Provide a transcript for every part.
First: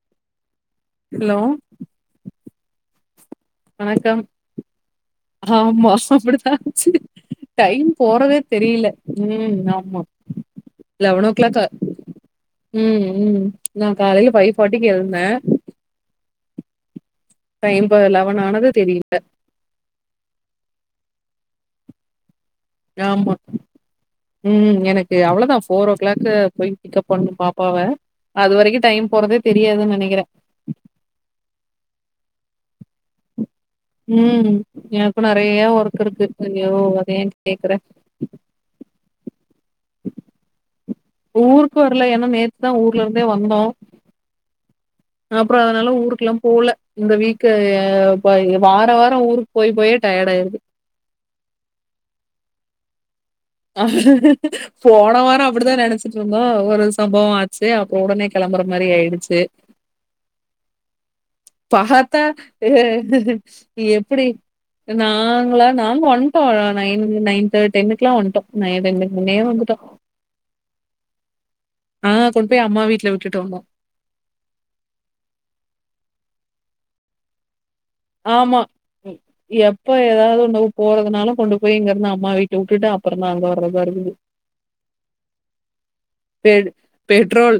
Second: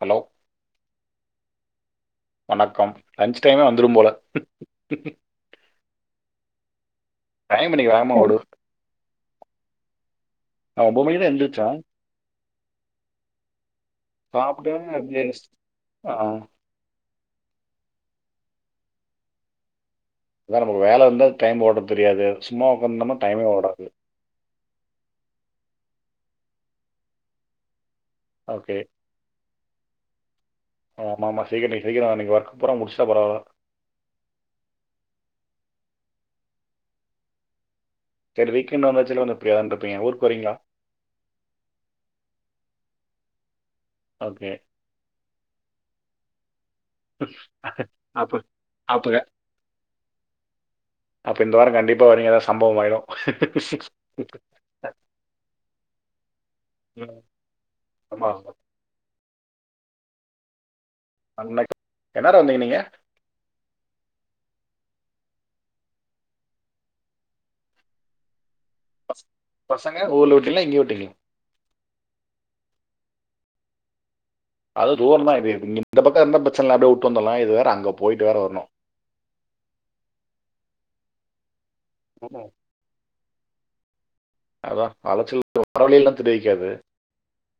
Hello hello வணக்கம் lunch டைமே வந்துரும் போல வணக்கம். சரி டைம் இன்னைக்கு வேகமாக போறதே தெரியல உம் ஆமா நா ஒம்போது மணிக்குதா எந்திர்ச்சே உம் உம் நா காலையில ஃபைவ் ஃபார்ட்டிக்கு அப்படியே எழுந்தே ஆ, டைம்ப லவன் ஆனதே தெரியல அதா நமக்கு வேல இருந்தா டைம் ஓட்றது தெரியாது சும்மா உக்காந்தம்னா ஆமா. டைமே ஓடாது ம் எனக்கு அவ்வளோதா ஃபோர் ஓ க்ளாக்கு போய் பிக்கப் பண்னு பாப்பாவ அது ஓகே வரைக்கு டைம் போறதேத் தெரியாதுன்னு நெனைக்கிறே ஆமா ஆமா சீக்கட்டி சீக்கிரோ இன்னக்கி ஒர்க் பூரா முடிச்சிட்டா பரவால உம் எனக்கு நெறைய ஒர்க் இருக்கு அய்யோ அதயேன் கேக்குற செரி வீக்கெண்ட் வந்தாச்சுல்ல வந்து அப்டியான்ருப்பீங்க ஊர்க்கு வரீங்களா துதா ஊர்ல இருந்தே வந்தோ ஓகே அப்றோ அதனால ஊருக்குல்லா போல இந்த வீக்கு அப்போ போய் வார அப்போ வாரம் ஊருக்கு போயி போயே டயர்ட் ஆயிருது அப்போ இந்த வாரம் கண்டிப்பா வரீங்க ஏதாது சம்பவம் ஆயிடு போன வாரோ அப்பிடிதா நெனச்சிட்டு இருந்தோ ஒரு சம்பவோ ஆச்சி அப்புறோ உடனே ஆமாம் கெளம்புற மாரி ஆயிடுச்சு அன்னைக்கு பாத்தா என்ன நேரம் வந்தீங்க நீங்கள் எப்புடி நாங்களா நாங்க வன்ட்டோ நைன்- நைன் தர்ட்- டென்னுகுல்லொ வன்ட்டோ பசங்க ஊர்ல வுட்டீங்களா இங்க வுட்டீங்களா ஆ கொண்ட் போய் அம்மா வீட்டுல விட்டுட்டு வந்தோ அது தூர தா இது இங் இந்த பக்க இருந்தா ப்ரச்சன இல்ல அப்புடியே வுட்டு வந்தர்லா இது வேற அங்கப் ஆமா எப்ப ஏதாவது ஒண்ணுவுப் போறது னால கொண்டு போயி இங்கிருந்து அம்மா வீட்ட வுட்டுட்டு அம் அப்புறந்தா அங்க வரதா இருக்குது அதா அலச்சல் வர வழியெல்லா பெ தெரிவிக்காது பெட்ரோல்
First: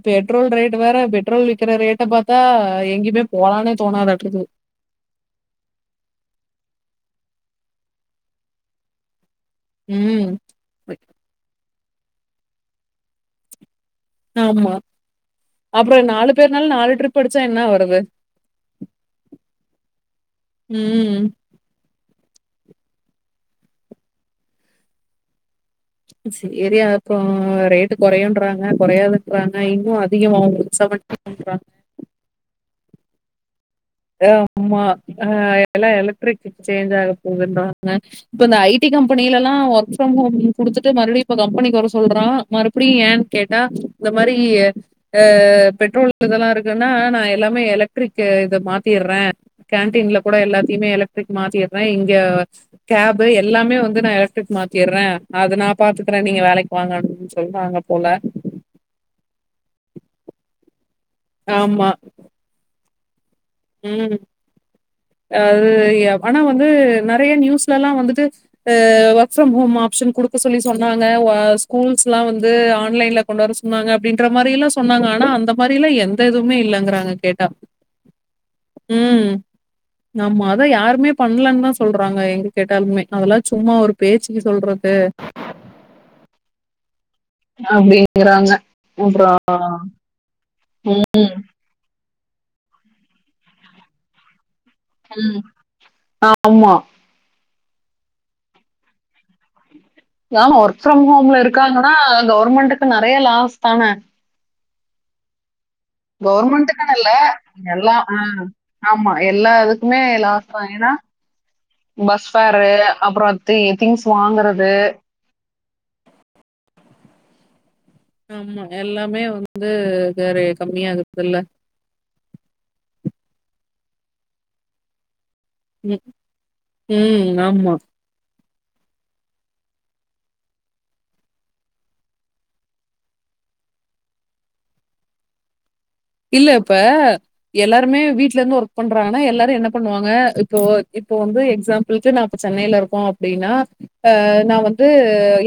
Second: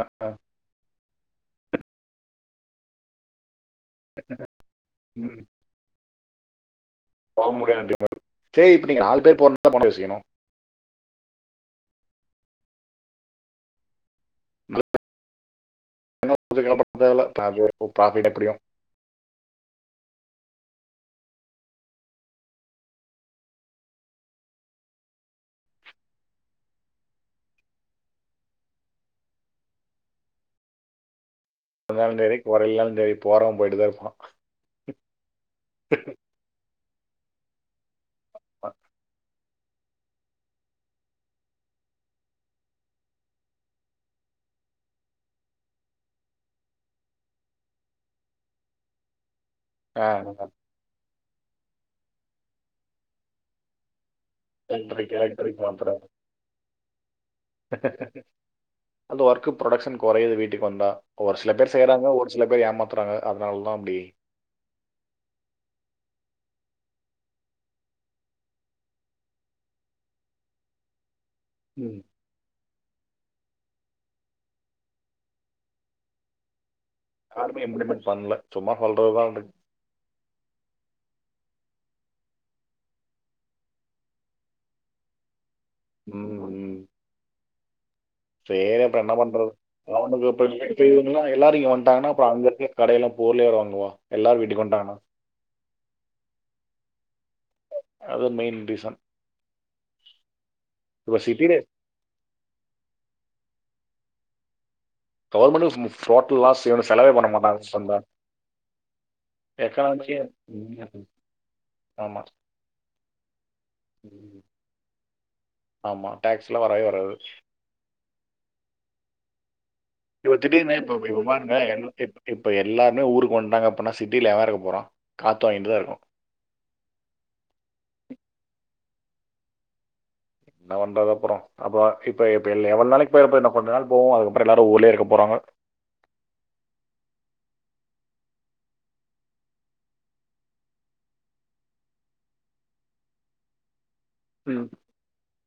அஹ் அஹ் பெட்ரோல் ரேட்டு வேற பெட் பெட்ரோல் விக்கிற ரேட்ட பாத்தா எங்கியுமே போலானே தோண் ம் போவ் முடியு செரி இப்ப நீங்க நாலு பேர் போண் பண்ணி பேசிக்கணு ம். ஆமா நாலு அப்புறோ நாலு பேருக்கு பேர்னால எல்லாம் நாலு பண்ண டரிப் அடிச்சா என்னா தேவையில்ல வருது ப்ராஃபிட் எப்படியும் ம் சேரி அப்புறோ ரேட்டு குறையுன்றாங்க குறையாதுன்றாங்க இன்னு அதிகமாகு [unintelligible] வந்தாலு சேரி வர்லனாலு சேரி போறோம் ஆ ஆமா ஆ எல்லா எலக்ட்ரிக் சேஞ்ச் ஆக ஒவ்வொன்றாக இப்ப இந்த ஐட்டி கம்பெனிலல்லா ஒர்க் ஃப்ரம் ஹோம் குடுத்துட்டு மறுபடியு கம்பெனிக்கு வர சொல்றா மறுபடியு ஏ கேட்டா இந்த மாரி ஆ பெட்ரோல் இதெல்லா இருக்குனா நா எல்லாமே எலக்ட்ரிக் இத மாத் த்திறே கேன்டில கூட இருப்பான் எல்லாத்தையுமே எலக்ட் மாத்திறே இங்க கேப் எல்லாமே வந்து நா எலக்ட மாத்திறே எலக்ட்ரிக் அது எலக்ட்ரிக் நா மாத்துறாங்க பாத்துக்கறே நீங்க வேலைக் வாங்க [unintelligible] அது ஒர்க் புரொடக்க்ஷன் கொறையது வீட் டுக்கு வந்தா ஒரு சில பேர் செய்யறாங்க ஒரு சில பேர் ஏமாத் தறாங்க உம் அது ஆனா வந்து நெறைய நியூஸ்லல்லா வந்துட்டு ஒர்க் ஃப்ரம் ஹோம் ஆப்ஷன் குடுக்க சொல்லி சொன்னாங்க ஆஹ் ஸ்கூல்ஸ்ல்லா வந்து ஆண் ஆண்லைன்ல கொண்டு வர சொன்னாங்க அப்படின்ற மாரில்லா சொன்னாங்க ஆனா அந்த மாரிலா எந்த எதுமே இல்லைங்கிறாங் காருமைய [unintelligible] உம் நம்ம அதா யாருமே பண்ணலன்தா சொல்றாங்க எங்க கேட்டாலுமே அதெல்லாம் சும்மா ஒரு பேச்சுக்கு சொல்றது உம் உம் அப்படிங்கறாங்க அப்பற இப்ப இவங் எல்லாரம் இங்க வட்டாங்க ன்னா அப்புற அங்க இருக்க கடைய்ல பொருள யார் வாங்குவா எல்லாரும் வீட்டுக்கு வந்துட்டாங்கன்னா ஹம் ஆமா அதும் மெயின் ரீசன் ஆமா ஒர்க் ஃப்ரம் இப்ப ஹோம்ல சிட்டில இருக்காங்கன்னா கவர்மெண்ட்டுக்கு நெறைய லாஸ் ஆனா கவர்மெண்டு கவர்மெண்ட்டுக்கனல்ல சொந்த எல்லா ஆ ஆமா எல்லாதுக்குமே எக்கனாமிக்கே லாஸ் தா ஏன்னா ஆமா. பஸ் ஃபேரு அப்புறோ தி திங்ஸ் வாங்கறது ஆமா டாக்ஸ்லா வரவே வராது ஆமா எல்லாமே ஒரு இப கரு- திடீர்னு இப்ப இப கம்மியாகுதுல்ல பாருங்க எல் இப் இப்ப எல்லாருமே ஊருக் ஒண்டாங்கப்பனா சிட்டி ல எவெருக்கபோறா ம் ம் ஆம்மா என்ன பண்றது அப்புறோ அப்ப இப்ப இப்ப எல்‌ எவ்வள் நாளைக் போயிருப்ப இன்ன கொஞ்சொ நாள் போவோ அதுக்கப்பறொ எல்லாரு ஊர்லயே இருக்க போறாங்க இல்ல இப்ப எல்லாருமே வீட்லருந்து ஒர்க் பண்றாங்கனா எல்லாரு என்ன பண்ணுவாங்க இப்போ இப்போ வந்து எக்ஸாம்பிள்க்கு நா அப்ப சென்னைலருக்கோ அப்டின்னா ஆ நா ம். வந்து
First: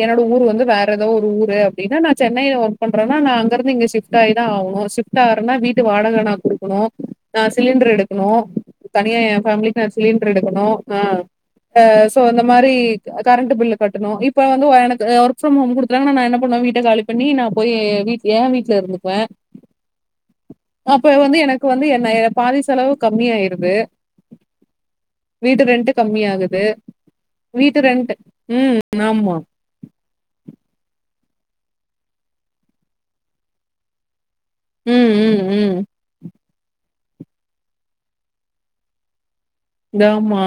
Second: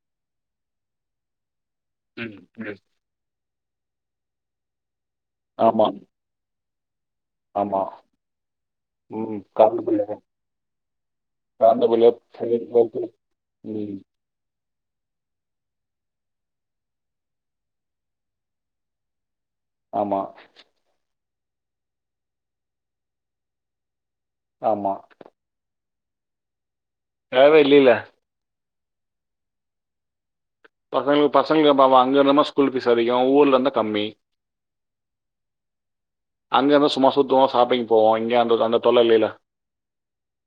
எனோட ஊர் வந்து வேறெதோ ஒரு ஊரு இதா நா ம். சென்னைல ம். ஒர்க் பண்றேன்னா நா அங்கருந்து இங்க ஷிஃப்ட் ஆயிதா ஆவுனு சுத்தா இப்பென்னா வீட்டு ஆமா. வாடக நா கு குனூ ஆ ஆமா. சிலிண்ட்ரு எடுக்கணு தனியாஏ ம். ஃபேமிலிக்கு கரண்ட் நா பில் சிலிண்ட்ரு எடுக்கணு ஆ அ கரண்ட் சோ அந்த மாரி பில் கரண்ட்டு பில்லு ம். கட்டணு இப்ப வந்து ஒ த ஒர்க் ஃப்ரம் ஹோம் குடுத்தறாங்கனா நா என்ன பண்ண வீட்ட காலி பண்ணி நா போய் வீட் ஏ வீட்ல இருந்துக்வே ஆமா னக்கு வந்து என்னை பாதி செலவு கம்மியாயிருது ஆமா. வீட்டு ரெண்ட்டுக் கம்மியாகுது தேவையே வீட்டு இல்லைல. ரெண்ட்டு உம் ஆம்மா பசங்ளு பசங்க அங்க என்னமோ ஸ்கூல் ஃபீஸ் அதிகொ ஊர்ல இருந்தா கம்மி உம் உம் உம் அங்க இருந்தா சும்மா சுத்துவோ ஷாப்பிங் போவோ இங்க அந்த அந்த தொல்ல இல்லில்ல ந்தாமா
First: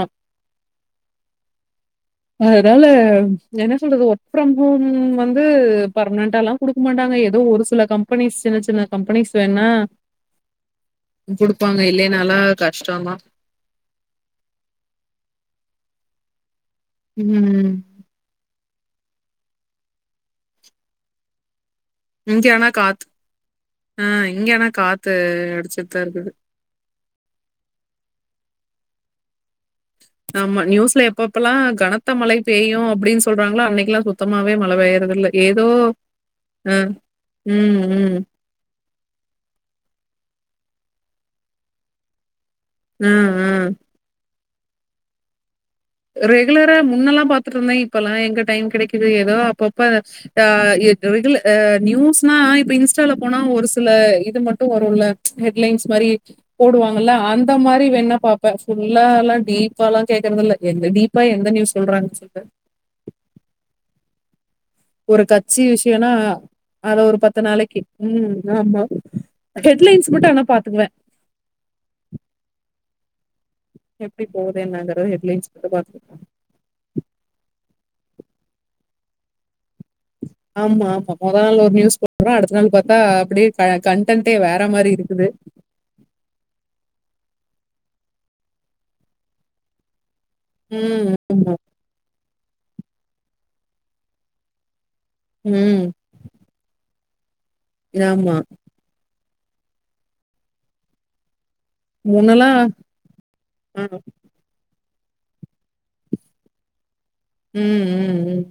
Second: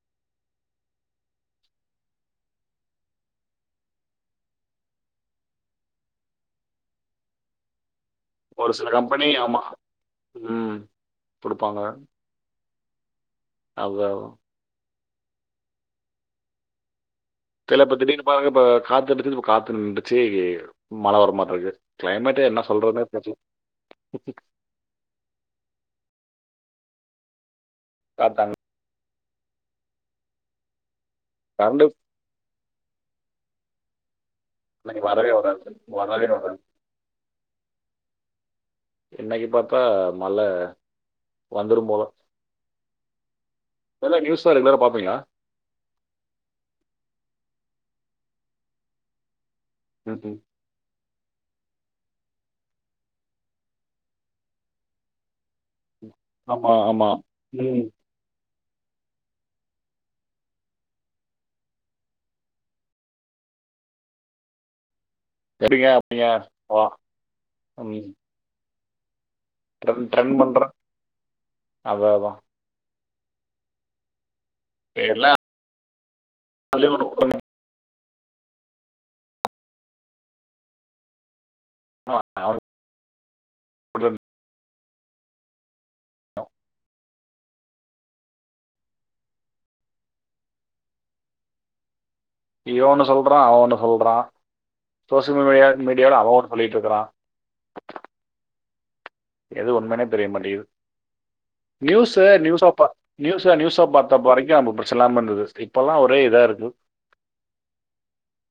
அதனால என்ன சொல்றது ஒர்க் ஃப்ரம் ஹோம் வந்து பர்மனன்டால்லா குடுக்க மாட்டாங்க ஏதோ ஒரு சில கம் பனிஸ் சின்ன ஒரு சின்ன சில கம்பெனி கம்பெனிஸ் ஆமா வேண்ணா ம் குடுப்பாங்க கொடுப்பாங்க இல்லைன்னால்லா கஷ்டந்தா அது ம். இல்ல இப்ப திடீர்னு பாருங்க ப காத்தெடுத்துது இப்ப காத்து நின்றுச்சு மழ வர மார்ருக்கு இங்க ஆனா காத்து ஆ இங்க ஆனா காத்து அடுச்சுட்தா இருக்குது காத்து அங் ஆமா நியூஸ்ல எப் பப்பல்லா கரண்ட் கனத்த மழை பேயு அப்புடின்னு சொல்றங்களோ அன்னைக்கல்லா சுத்தமாவே மழ இன்னைக்கு பேயறது இல்ல வரவே ஏதோ வராது வரவே வராது அ உம் உம் இன்னைக்கு பாத்தா மழ வந்துரும் போல அ ஆ இதெல்லாம் நியூஸ் ரெகுலரா பாப்பீங்களா ரெகுலரா முன்னெல்லாம் பாத்துட்டு இருந்தேன் இப்பல்லாம் எங்க டைம் கிடைக்குது ஏதோ அப்பப் ப்ப ம் அ இ ரெகுல ஆ நியூஸ்னா இப்ப இன்ஸ்டால போனா ஒரு சில இது மட்டும் வரு இல்ல ஹெட்லைன்ஸ் மாரி ஆமா ஆமா போடுவாங்கல அந்த ம் மாரி வேணா பாப் இப்ப ஃபுல்லா எல்லாம் டீப்பால்லாம் கேக்றதில்ல எந்த டீப்பா எந்த நியூஸ் சொல்றாங்க சொல்லு ஒரு கட்சி எப்படிங்க விஷயனா அப்படிங்க வா அத ஒரு பத்து நாளைக்கு ம் ஆமா ட்ரெண்ட் ஹெட்லைன்ஸ் மட்டும் ட்ரெண்ட் ஆனா பண்றேன் பாத்துக்குவே அதான் அதான் எப்டி போகுதே என்னாங்கறது எல்லாம் ஹட்லைன்ஸ் மட்டும் பாத்துப்பேன் [unintelligible] ஆமா ஆமா மொதலலா நியூஸ் போட்றோம் அடுத்த அவன் நாள் பாத்தா டே அ போட்டு- கண்டன்டே வேற மாரி இருக் இது உம் ம் இவ ஒன்னு சொல்றா அவ ஒன்னு சொல்றா சோசியல் மீடியா ம். மீடியால அவ ஒன்னு சொல்லிட்டு இருக்கறா ஆமா எது உண்மனே தெரிய மாட்டிது நியூஸ் அ முன்னலாம் நியூஸ் அ பா நியூஸ் அ நியூஸ் அ பாத்தப்ப வரைக்கும் அந்த ச்சலாம் இருந்தது இப்பெல்லாம் ஒரே இதா இருக்கு உம் உம் உம்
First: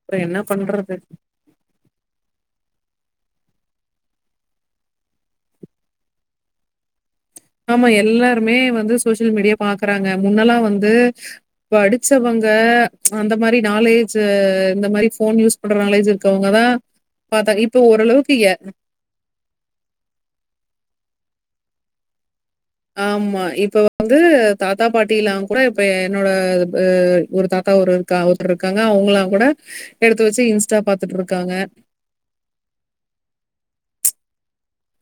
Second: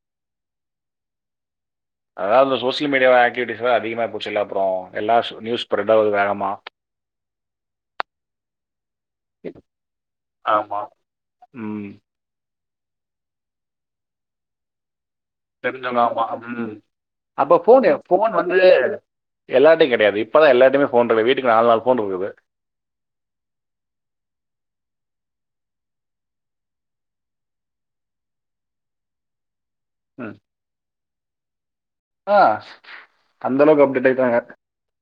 அப்றோ என்ன பண்றது அதாவது அந்த சோசியல் மீடியாவா ஆக்டிவிட்டிஸ் அதிகமாக போச்சுல அப்புறோ எல்லா நியூஸ் ஸ்ப்ரெட் ஆகுது வேகமா ஆமா எல்லாருமே வந்து சோசியல் மீடியா பாக்குறாங்க முன்னல்லாம் ஆமாம் வந்து ம் படிச்சவங்க அந்த மாரி நாலேஜ் இந்த மாரி ஃபோன் யூஸ் பண்ற தெரிஞ்சவங்க நாலேஜ் அப் இருக்கவங்க தான் ம்ம் பாத்தா அப்போ இப்ப ஓரளவுக்கு ஃபோன் எ வந்து எல்லார்டையும் கிடையாது இப்பதா எல்லார்டையுமே ஃபோன் இருக் வீட்டுக்கு நாலு நாள் போன்ருகுது ஆமா இப்ப வந்து தாத்தா பாட்டிலாம் கூட இப்ப என்னோட எ ஒரு தாத்தா ஒரு இருக்கா ஒருதர் இருக்காங்க அவங்கல்லாம் கூட எடுத்து வச்சு இன்ஸ்டா பாத் த்துட்ருக்காங்க அஹ் அந்த அளவுக்கு அப்டேட் ஆயிட்டாங்க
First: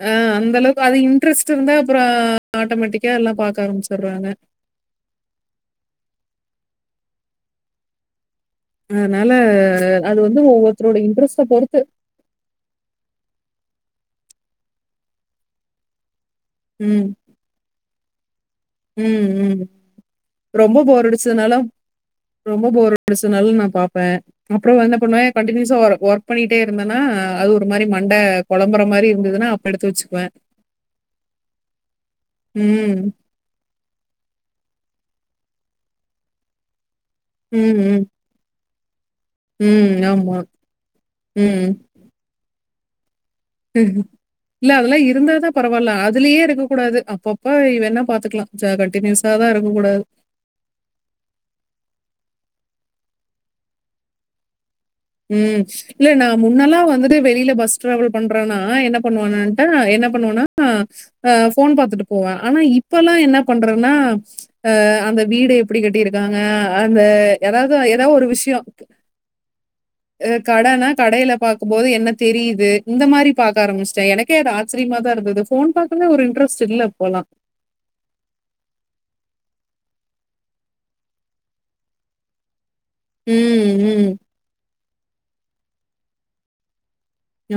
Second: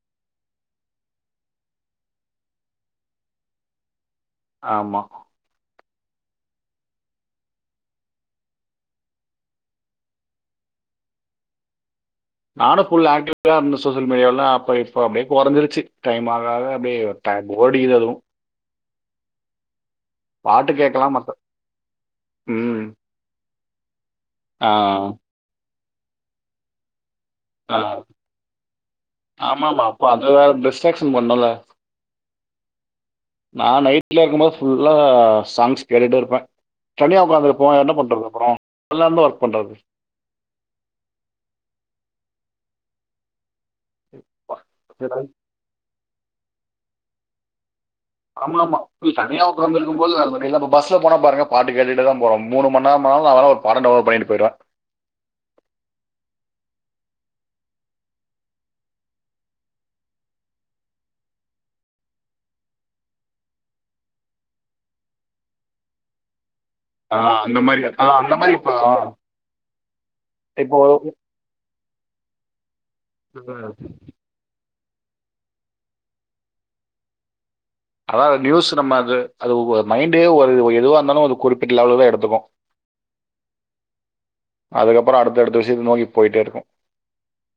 ஆஹ் அந்தளவுக்கு அது இன்ட்ரெஸ்ட் இருந்தா அப்புற ஆட்டோமேட்டிக்கா எல்லா பாக்க ஆரம்பிச்சு வராங்க ஆமாம் அதனால அது வந்து ஒவ்வொருத்தரோட இன்ட்ரெஸ்ட்ட பொறுத்து நானு ஃபுல் ஆக்டிவா இருந்தே சோசியல் மீடியால அப்ப இப்ப அப்படியே குறஞ்சிருச்சி டைம் ஆக ஆக அப்டியே டைம் ஓடிருது அதுவு உம் உம் பாட்டு ரொம்ப போர் கேட்கலாம் மற்ற அடிச்சுனாலு ரொம்ப ம் போர் அடிச்சதுனாலயு நா ப ஆ அப்புறோ என்ன பண்ணுவே கண்டூனியூஸா வரு ஒர்க் பண்ணிட்டே இருந்தேனா அது ஒரு ஆ மாதிரி மண்ட கொழம்புற மாரி இருந்ததுன்னா அப்ப ஆமாம்மா எடுத்து அப்போ வச்சுக்குவே அது வேறு டிஸ்ட்ராக்ஷன் பண்ணல உம் வீட்ல இருக்கும்போது ஃபுல்லா சாங்ஸ் கேட்டுட்டே இருப்பே தனிய உக்காந்திருப்போ என்ன பண்றது அப்புறோ உஹ்ம் ஆமா உம் இல்ல அதெல்லா இருந்தா தா பரவால்ல அத் அதுலயே இருக்க கூடாது அப்பப்ப இவ என்ன ஆமா ஆமா இப்டி தனியா உக்கார்ந்து இருக்கும் போது அந்த மாரி இப்ப பஸ்ல போன பாருங்க பாட்டு கேட்டுதா போறோ மூணு மண் நேரமனாலு நா எல்லா ஒரு பாட டவுன்லோட் பண்ணிட்டு போய்டுவே உம் இல்ல நா முன்னெல்லா வந்துட்டு வெளில பஸ் டிராவல் பண்றேன்னா என்ன பண்ணுவானட்டா என்ன பண்ணுவனா அஹ் ஃபோன் பாத்துட்டு போவே ஆனா இப்ப எல்லா என்ன பண்றேன்னா அஹ் அந்த வீடு எப்டி கட்டியிருக்காங்க அந்த ஆ, அந்த ஏதாவது மாதிரி ஆ, ஏதா ஒரு அந்த மாதிரி விஷயொ இப்போ அ கடனா கடையில பாக் போது என்ன தெரியுது இந்த மாரி பாக்க இப்போ ஆரம்பிச்சிட்டே எனக்கே அது ஆ அச்சரியமா தா இருந்தது ஃபோன் பாக்கணு ஒரு இன்டரெஸ்ட் இல்ல இப்பெல்லா அதா அந்த நியூஸ் நம்ம அது அது ஒ மைண்டே ஒரு எதுவா இருந்தாலு அது குறிப்பிட்ட லெவல தா எடுத்துக்கு உம் உம் இது நோக்கி போயிட்டே இருக்கு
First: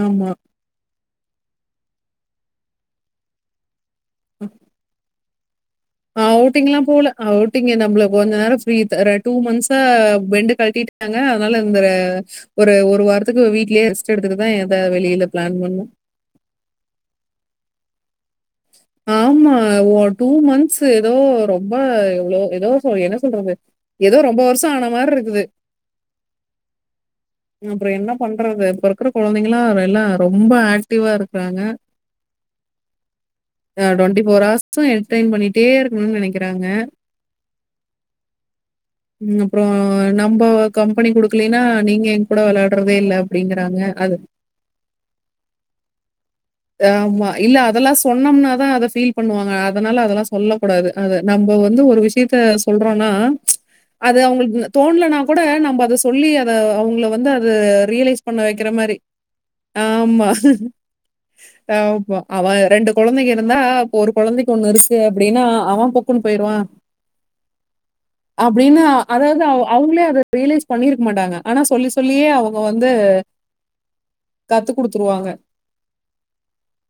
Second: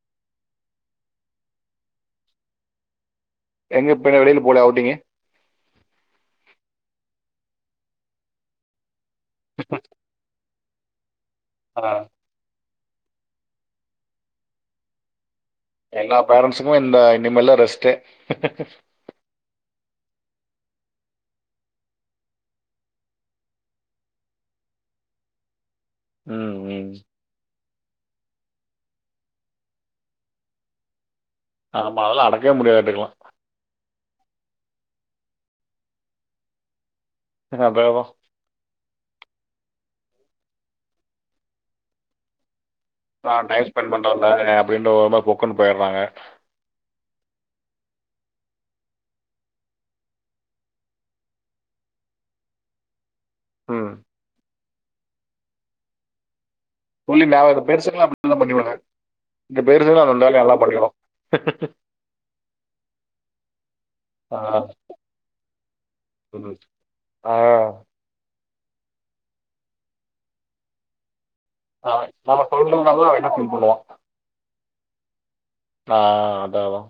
ஆமா எங்க பின்ன வெளில போலயா அவுட்டிங்கு அவுட்டிங்ல்லா போல அவுட்டிங்கு நம்மள கொஞ்ச நேர ஃப்ரீ தர டூ மந்த்ஸா பெண்டு [unintelligible] ங்க, அதனால இந்த ர ஒரு ஒரு வாரத்துக்கு வீ்ட்லயே ரெஸ்ட் எடுத்துட்டுதா எதா வெளியில பிளான் பண்ணோம். எல்லா பேரண்ட்ஸுக்கும் இந்த இனிமேல் தா ரெஸ்ட்டே. ஆமா டூ மன்த்ஸ் ஏதோ ரொம்ப எவ்ளோ ஏதோ என்ன சொல்றது, ஏதோ ரொம்ப வருஷம் ஆன மாரி இருக்குது. உம் உம் அப்றம் என்ன பண்றது? இப்ப இருக்ற கொழந்தைங்கலா எல்லா ரொம்ம்ப ஆக்டிவா இருக்கு. ஆமா, அதெல்லா அடக்கவே முடியாதுட்டுக்கலாம். ஆஹ் டொண்ட்டி போர் ஹார்ஸும் எக்ஸ்ப்ளெய்ன் பண்ணிட்டே இருக்கணும்னு நெனைக்கிறாங்க. [unintelligible] அப்றம் நம்ப கம்பெனி குடுக்கலேன்னா நீங்க எங்கூட விளாடு நா டைம் ஸ்பெண்ட் பண்ற நேரம் அப்டினு வரும்போது ஒரு மாரி புக்குனு போயிட்றாங்க. ஆமா. இல்ல அதெல்லா சொன்னோம்னாதா ஃபீல் பண்ணுவாங்க. அதனால அதெல்லா சொல்லக் கூடாது. அது நம்ப வந்து ஒரு விஷயத்த சொல்றோன்னா ம் அது அவங்களுக்கு தோண்லனா கூட நம்ப அத சொல்லி அவங்கள சொல்லி வந்து அது நான் இந்த பெருசுக்கெல்லாம் ரியலைஸ் அப்படி பண்ண தான் வைக்கிற பண்ணிவிடுங்க மாரி இந்த பெருசுக்கெல்லாம் அந்த ஆமா வேலையை நல்லா பண்ணிடும் ஆமா. அவன் ரெண்டு கொழந்தைங்க இருந்தா இப்ப ஒரு ஆ கொழந்தைக்கு ஒண்ணு இருக்கு அப்டின்னா அவெ பொக்குன்னு ம். போய்ருவான். ஆ அப்படின்னா, அதாவது அவங்களே அத ரியலைஸ் பண்ணிருக்க மாட்டாங்க. ஆனா சொல்லி, ஆ, சொல்லியே நம்ம அவங்க வந்து சொல்றதுனால தான் அவன் என்ன ஃபீல் கத்து குடுத்துருவாங்க நா அதா அதா.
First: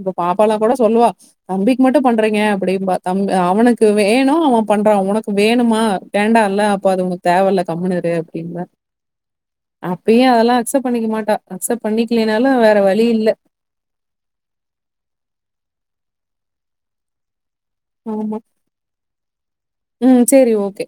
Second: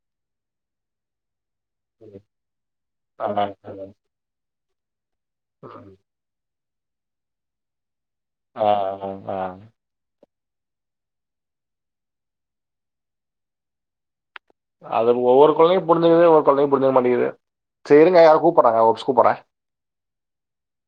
இப்ப பாப்பால்லா கூட சொல்லுவா தம்பிக்கு மட்டும் பண்றீங்க அப்டிம்பா. ஆ தம்பி அவனுக்கு வேணும் பண்றா உனக்கு வேணுமா, வேண்டா இல்ல இப்ப அது உனக்கு தேவ இல்ல கம்னு இரு. அப்டிம்பா. ஆ ஆ ஆ ஆ. அப்பயும் அதெல்லா அத அக்சப்ட் பண்ணிக்க மாட்டா. அக்சப்ட் பண்ணிக்கலைனாலும் வேற வழி இல்ல. அத ஒவ்வொரு கொழந்தையும் புரிஞ்சுக்கிது, ஒவ்வொரு கொழந்தையும் புரிஞ்சிக்க மாட்டேங்குது. சரி இருங்க ஆமா யாரோ கூப்பிட்றாங்க ஒப்ஸ் கூப்பிட்றாங்க உம் செரி ஓகே